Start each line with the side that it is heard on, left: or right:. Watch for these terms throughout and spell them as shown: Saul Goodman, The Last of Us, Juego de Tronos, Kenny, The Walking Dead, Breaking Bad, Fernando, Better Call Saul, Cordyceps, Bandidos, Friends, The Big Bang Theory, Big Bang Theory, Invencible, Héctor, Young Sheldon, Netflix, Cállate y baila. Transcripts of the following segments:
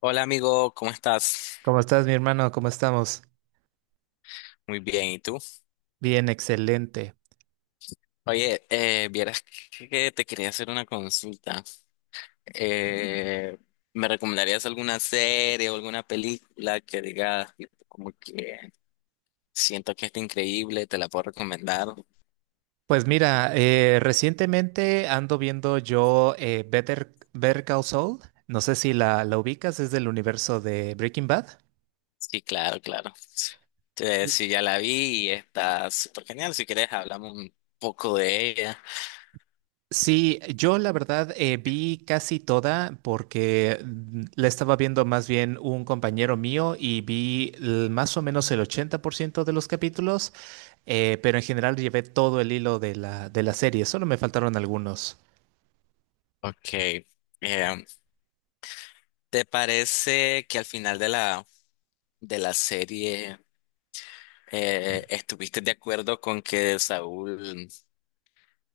left: Hola amigo, ¿cómo estás?
right: ¿Cómo estás, mi hermano? ¿Cómo estamos?
left: Muy bien, ¿y tú?
right: Bien, excelente.
left: Oye, vieras que te quería hacer una consulta. Eh, ¿Me recomendarías alguna serie o alguna película que digas tipo, como que siento que está increíble, te la puedo recomendar?
right: Pues mira, recientemente ando viendo yo Better Call Saul. No sé si la ubicas, es del universo de Breaking Bad.
left: Sí, claro, claro. Sí, ya la vi y está súper genial. Si quieres, hablamos un poco de ella.
right: Sí, yo la verdad vi casi toda porque la estaba viendo más bien un compañero mío y más o menos el 80% de los capítulos, pero en general llevé todo el hilo de de la serie, solo me faltaron algunos.
left: Ok. eh, ¿Te parece que al final de la serie, estuviste de acuerdo con que Saúl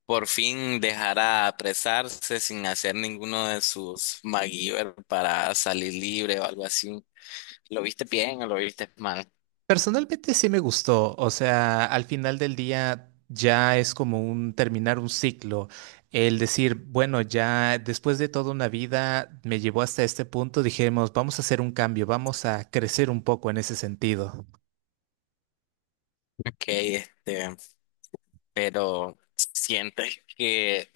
left: por fin dejara apresarse sin hacer ninguno de sus MacGyver para salir libre o algo así? ¿Lo viste bien o lo viste mal?
right: Personalmente sí me gustó, o sea, al final del día ya es como un terminar un ciclo, el decir, bueno, ya después de toda una vida me llevó hasta este punto, dijimos, vamos a hacer un cambio, vamos a crecer un poco en ese sentido.
left: Ok, este, pero ¿sientes que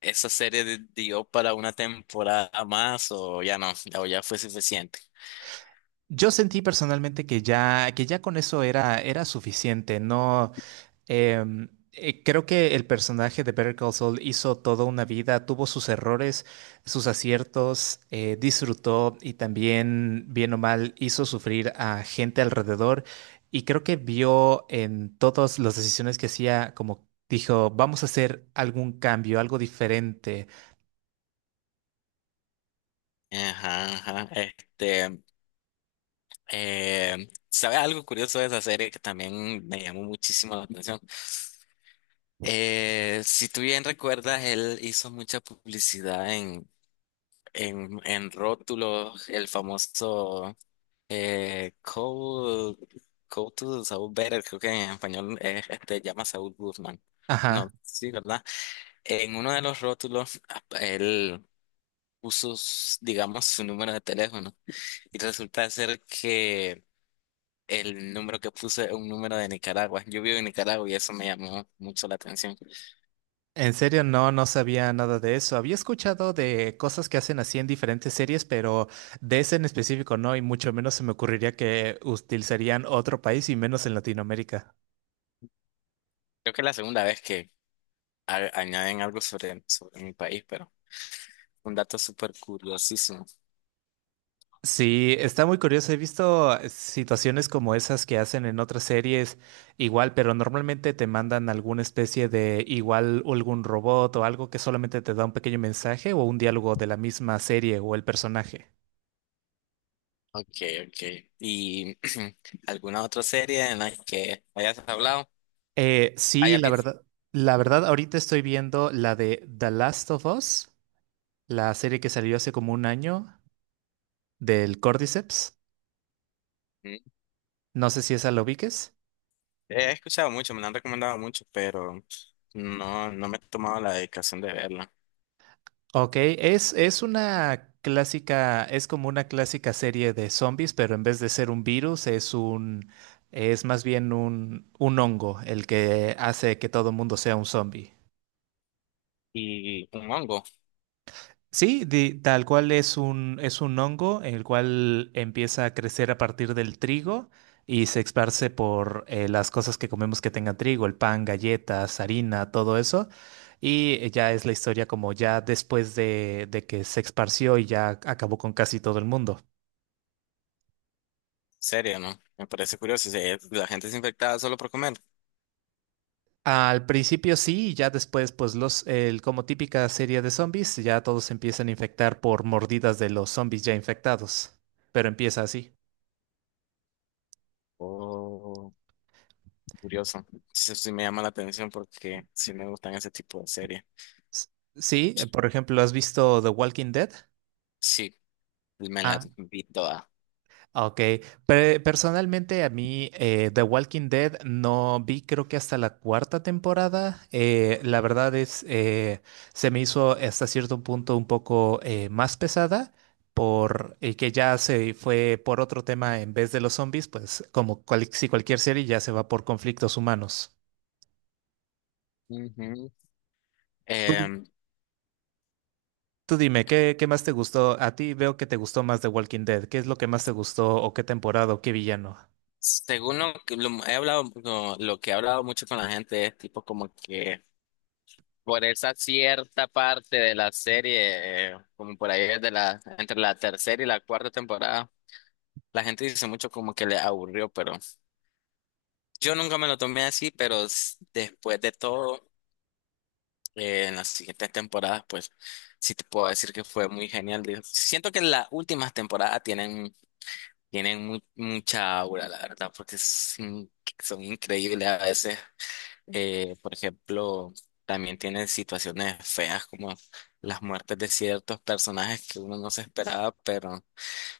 left: esa serie dio para una temporada más o ya no, o ya fue suficiente?
right: Yo sentí personalmente que ya con eso era suficiente, no. Creo que el personaje de Better Call Saul hizo toda una vida, tuvo sus errores, sus aciertos, disfrutó y también, bien o mal, hizo sufrir a gente alrededor. Y creo que vio en todas las decisiones que hacía, como dijo, vamos a hacer algún cambio, algo diferente.
left: Ajá, ajá, este, ¿sabes algo curioso de esa serie que también me llamó muchísimo la atención? Si tú bien recuerdas, él hizo mucha publicidad en, en rótulos, el famoso Code, Code to Saul Better, creo que en español es, este, llama Saul Goodman. No,
right: Ajá.
left: sí, ¿verdad? En uno de los rótulos, él puso, digamos, su número de teléfono y resulta ser que el número que puso es un número de Nicaragua. Yo vivo en Nicaragua y eso me llamó mucho la atención.
right: En serio, no, no sabía nada de eso. Había escuchado de cosas que hacen así en diferentes series, pero de ese en específico no, y mucho menos se me ocurriría que utilizarían otro país y menos en Latinoamérica.
left: Creo que es la segunda vez que añaden algo sobre, sobre mi país, pero un dato súper curiosísimo.
right: Sí, está muy curioso. He visto situaciones como esas que hacen en otras series igual, pero normalmente te mandan alguna especie de igual algún robot o algo que solamente te da un pequeño mensaje o un diálogo de la misma serie o el personaje.
left: Ok, ok. ¿Y alguna otra serie en la que hayas hablado?
right: Sí,
left: ¿Hayas visto?
right: la verdad, ahorita estoy viendo la de The Last of Us, la serie que salió hace como un año del Cordyceps.
left: Mm,
right: No sé si esa lo ubiques.
left: He escuchado mucho, me la han recomendado mucho, pero no, no me he tomado la dedicación de verla.
right: Ok, es una clásica, es como una clásica serie de zombies, pero en vez de ser un virus, es más bien un hongo el que hace que todo el mundo sea un zombie.
left: ¿Y un hongo?
right: Sí, tal cual es un hongo, el cual empieza a crecer a partir del trigo y se esparce por las cosas que comemos que tengan trigo, el pan, galletas, harina, todo eso. Y ya es la historia como ya después de que se esparció y ya acabó con casi todo el mundo.
left: serio? ¿No? Me parece curioso. Si es- La gente es infectada solo por comer.
right: Al principio sí, y ya después, pues como típica serie de zombies, ya todos se empiezan a infectar por mordidas de los zombies ya infectados. Pero empieza así.
left: Oh, curioso. Eso sí me llama la atención porque sí me gustan ese tipo de series.
right: S- Sí, por ejemplo, ¿has visto The Walking Dead?
left: Sí, me la
right: Ah,
left: vi toda.
right: ok. Personalmente a mí The Walking Dead no vi creo que hasta la cuarta temporada. La verdad es, se me hizo hasta cierto punto un poco más pesada por que ya se fue por otro tema en vez de los zombies, pues si cualquier serie ya se va por conflictos humanos.
left: Ujú. Em,
right: Tú dime, ¿ qué más te gustó? A ti veo que te gustó más de Walking Dead. ¿Qué es lo que más te gustó o qué temporada o qué villano?
left: Según lo que lo he hablado, lo que he hablado mucho con la gente es tipo como que por esa cierta parte de la serie, como por ahí de la, entre la tercera y la cuarta temporada, la gente dice mucho como que le aburrió, pero yo nunca me lo tomé así, pero después de todo, en las siguientes temporadas, pues sí te puedo decir que fue muy genial. Digo, siento que las últimas temporadas tienen, tienen mucha aura, la verdad, porque son increíbles a veces. Por ejemplo, también tiene situaciones feas como las muertes de ciertos personajes que uno no se esperaba, pero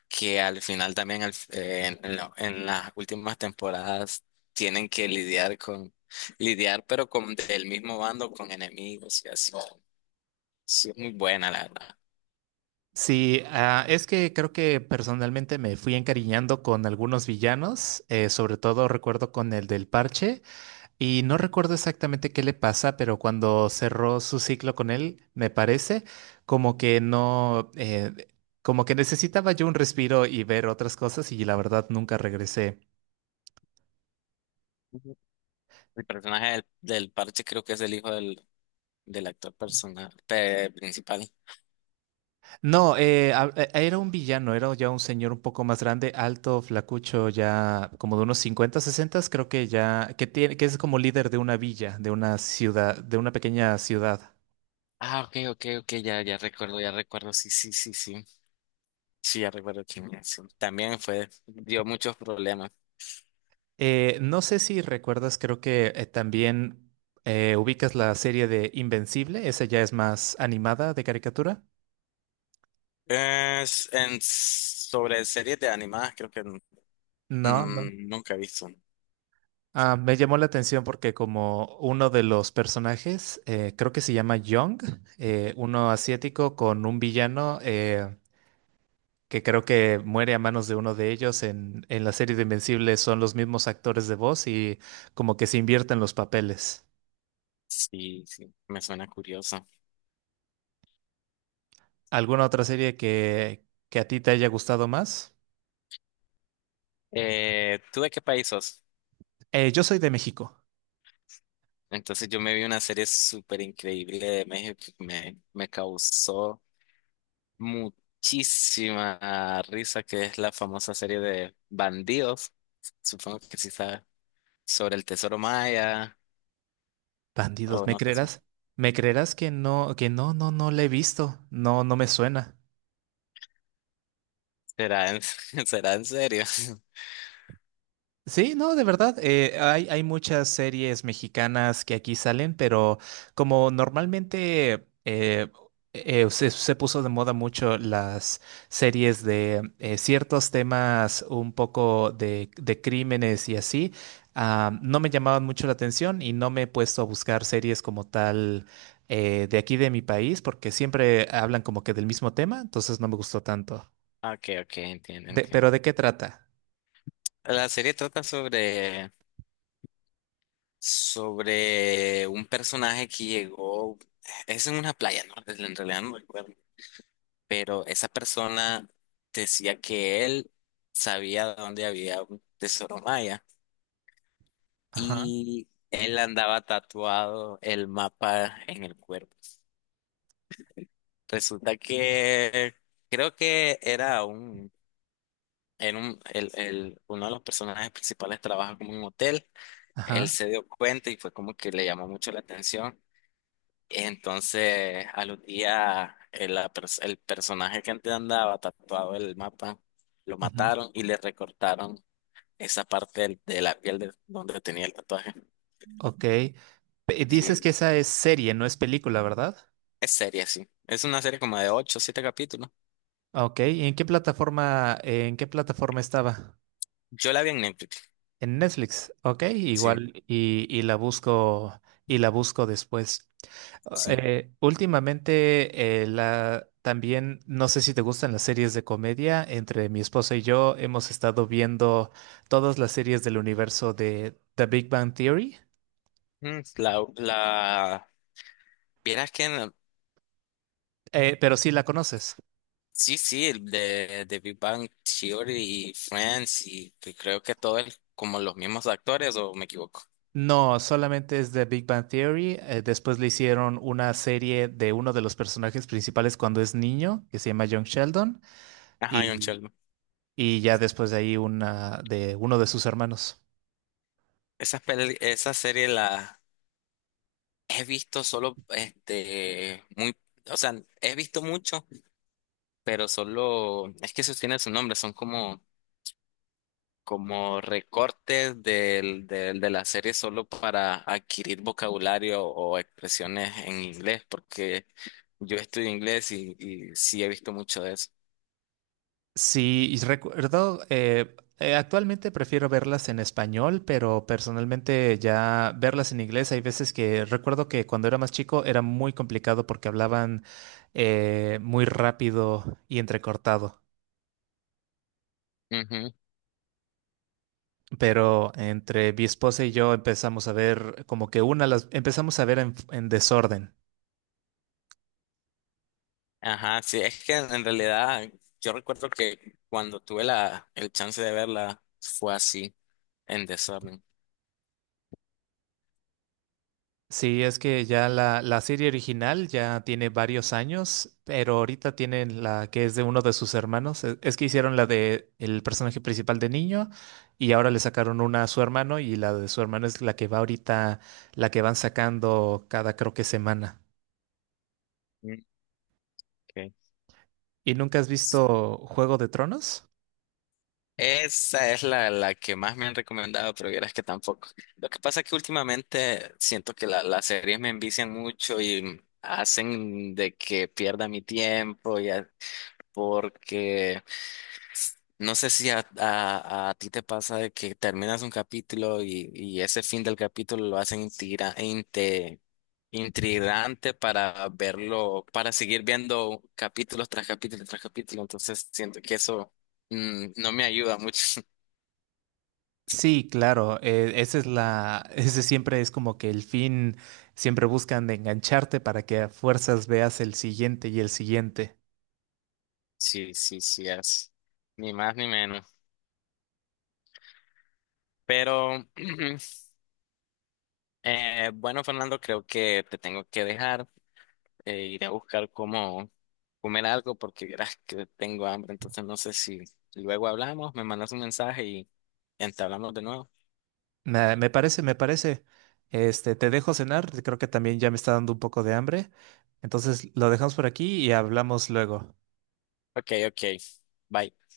left: que al final también en, en las últimas temporadas tienen que lidiar con, lidiar pero con del mismo bando, con enemigos y así. Sí, es muy buena, la verdad.
right: Sí, ah, es que creo que personalmente me fui encariñando con algunos villanos, sobre todo recuerdo con el del parche y no recuerdo exactamente qué le pasa, pero cuando cerró su ciclo con él, me parece como que no, como que necesitaba yo un respiro y ver otras cosas y la verdad nunca regresé.
left: Ujú. El personaje del parche creo que es el hijo del actor personal, principal.
right: No, era un villano, era ya un señor un poco más grande, alto, flacucho, ya como de unos 50 60, creo que ya, que tiene, que es como líder de una villa, de una ciudad, de una pequeña ciudad.
left: Ah, ok, ok, ok, ya, ya recuerdo, sí, sí, sí, sí. Sí, ya recuerdo quién es. También fue, dio muchos problemas.
right: No sé si recuerdas, creo que también ubicas la serie de Invencible, esa ya es más animada de caricatura.
left: Sobre series de animadas, creo que
right: No, no.
left: nunca he visto.
right: Ah, me llamó la atención porque como uno de los personajes, creo que se llama Young, uno asiático con un villano. Que creo que muere a manos de uno de ellos en la serie de Invencible, son los mismos actores de voz y como que se invierten los papeles.
left: Sí, sí, me suena curioso.
right: ¿Alguna otra serie que a ti te haya gustado más?
left: ¿Tú de qué país sos?
right: Yo soy de México.
left: Entonces yo me vi una serie súper increíble de México que me causó muchísima risa, que es la famosa serie de Bandidos, supongo que sí sabes, sobre el tesoro maya,
right: Bandidos,
left: o
right: ¿me
left: no sé,
right: creerás? ¿Me creerás que no, que no la he visto? No, no me suena.
left: será en, ¿será en serio?
right: Sí, no, de verdad, hay muchas series mexicanas que aquí salen, pero como normalmente se puso de moda mucho las series de ciertos temas un poco de crímenes y así, ah, no me llamaban mucho la atención y no me he puesto a buscar series como tal de aquí de mi país, porque siempre hablan como que del mismo tema, entonces no me gustó tanto.
left: Ah, ok, ok, entiendo,
right: Pero
left: entiendo.
right: ¿de qué trata?
left: La serie trata sobre, sobre un personaje que llegó, es en una playa, ¿no? Pues, en realidad no recuerdo, pero esa persona decía que él sabía dónde había un tesoro maya
right: Ajá,
left: y él andaba tatuado el mapa en el cuerpo. Resulta que creo que era un... En un, el, uno de los personajes principales trabaja como en un hotel. Él
right: ajá.
left: se dio cuenta y fue como que le llamó mucho la atención. Entonces, al los días, el personaje que antes andaba tatuado en el mapa, lo
right: Ujú.
left: mataron y le recortaron esa parte de la piel de donde tenía el tatuaje.
right: Ok. Dices
left: Sí,
right: que esa es serie, no es película, ¿verdad?
left: es serie, sí. Es una serie como de 8 o 7 capítulos.
right: Ah, ok, ¿y en qué plataforma estaba?
left: Yo la vi en Netflix.
right: En Netflix, ok,
left: Sí,
right: igual, y la busco después. Ah,
left: sí.
right: últimamente, también, no sé si te gustan las series de comedia, entre mi esposa y yo hemos estado viendo todas las series del universo de The Big Bang Theory.
left: Mm, La, vieras que no-
right: Pero sí la conoces.
left: Sí, sí, el de Big Bang Theory y Friends y que creo que todo es como los mismos actores o me equivoco.
right: No, solamente es de Big Bang Theory. Después le hicieron una serie de uno de los personajes principales cuando es niño, que se llama Young Sheldon,
left: Ajá, John
right: y,
left: Sheldon.
right: y ya después de ahí una de uno de sus hermanos.
left: Esa serie la he visto solo, este, muy, o sea, he visto mucho, pero solo, es que eso tiene su nombre, son como, como recortes de la serie solo para adquirir vocabulario o expresiones en inglés, porque yo estudio inglés y sí he visto mucho de eso.
right: Sí, y recuerdo, actualmente prefiero verlas en español, pero personalmente ya verlas en inglés hay veces que recuerdo que cuando era más chico era muy complicado porque hablaban muy rápido y entrecortado. Pero entre mi esposa y yo empezamos a ver como que una las empezamos a ver en desorden.
left: Ajá, sí, es que en realidad yo recuerdo que cuando tuve la, el chance de verla fue así, en desorden.
right: Sí, es que ya la serie original ya tiene varios años, pero ahorita tienen la que es de uno de sus hermanos. Es que hicieron la de el personaje principal de niño y ahora le sacaron una a su hermano y la de su hermano es la que va ahorita, la que van sacando cada creo que semana.
left: Mm, ok.
right: ¿Y nunca has visto Juego de Tronos?
left: Esa es la, la que más me han recomendado, pero vieras que tampoco. Lo que pasa es que últimamente siento que las series me envician mucho y hacen de que pierda mi tiempo, ya, porque no sé si a ti te pasa de que terminas un capítulo y ese fin del capítulo lo hacen intrigante para verlo, para seguir viendo capítulos tras capítulo tras capítulo. Entonces siento que eso no me ayuda mucho.
right: Sí, claro, ese siempre es como que el fin, siempre buscan engancharte para que a fuerzas veas el siguiente y el siguiente.
left: Sí, sí, sí, es ni más ni menos. Pero bueno, Fernando, creo que te tengo que dejar. Iré a buscar cómo comer algo porque verás que tengo hambre, entonces no sé si luego hablamos, me mandas un mensaje y entablamos de nuevo.
right: Me parece, me parece. Este, te dejo cenar, creo que también ya me está dando un poco de hambre. Entonces lo dejamos por aquí y hablamos luego.
left: Ok, ok, bye.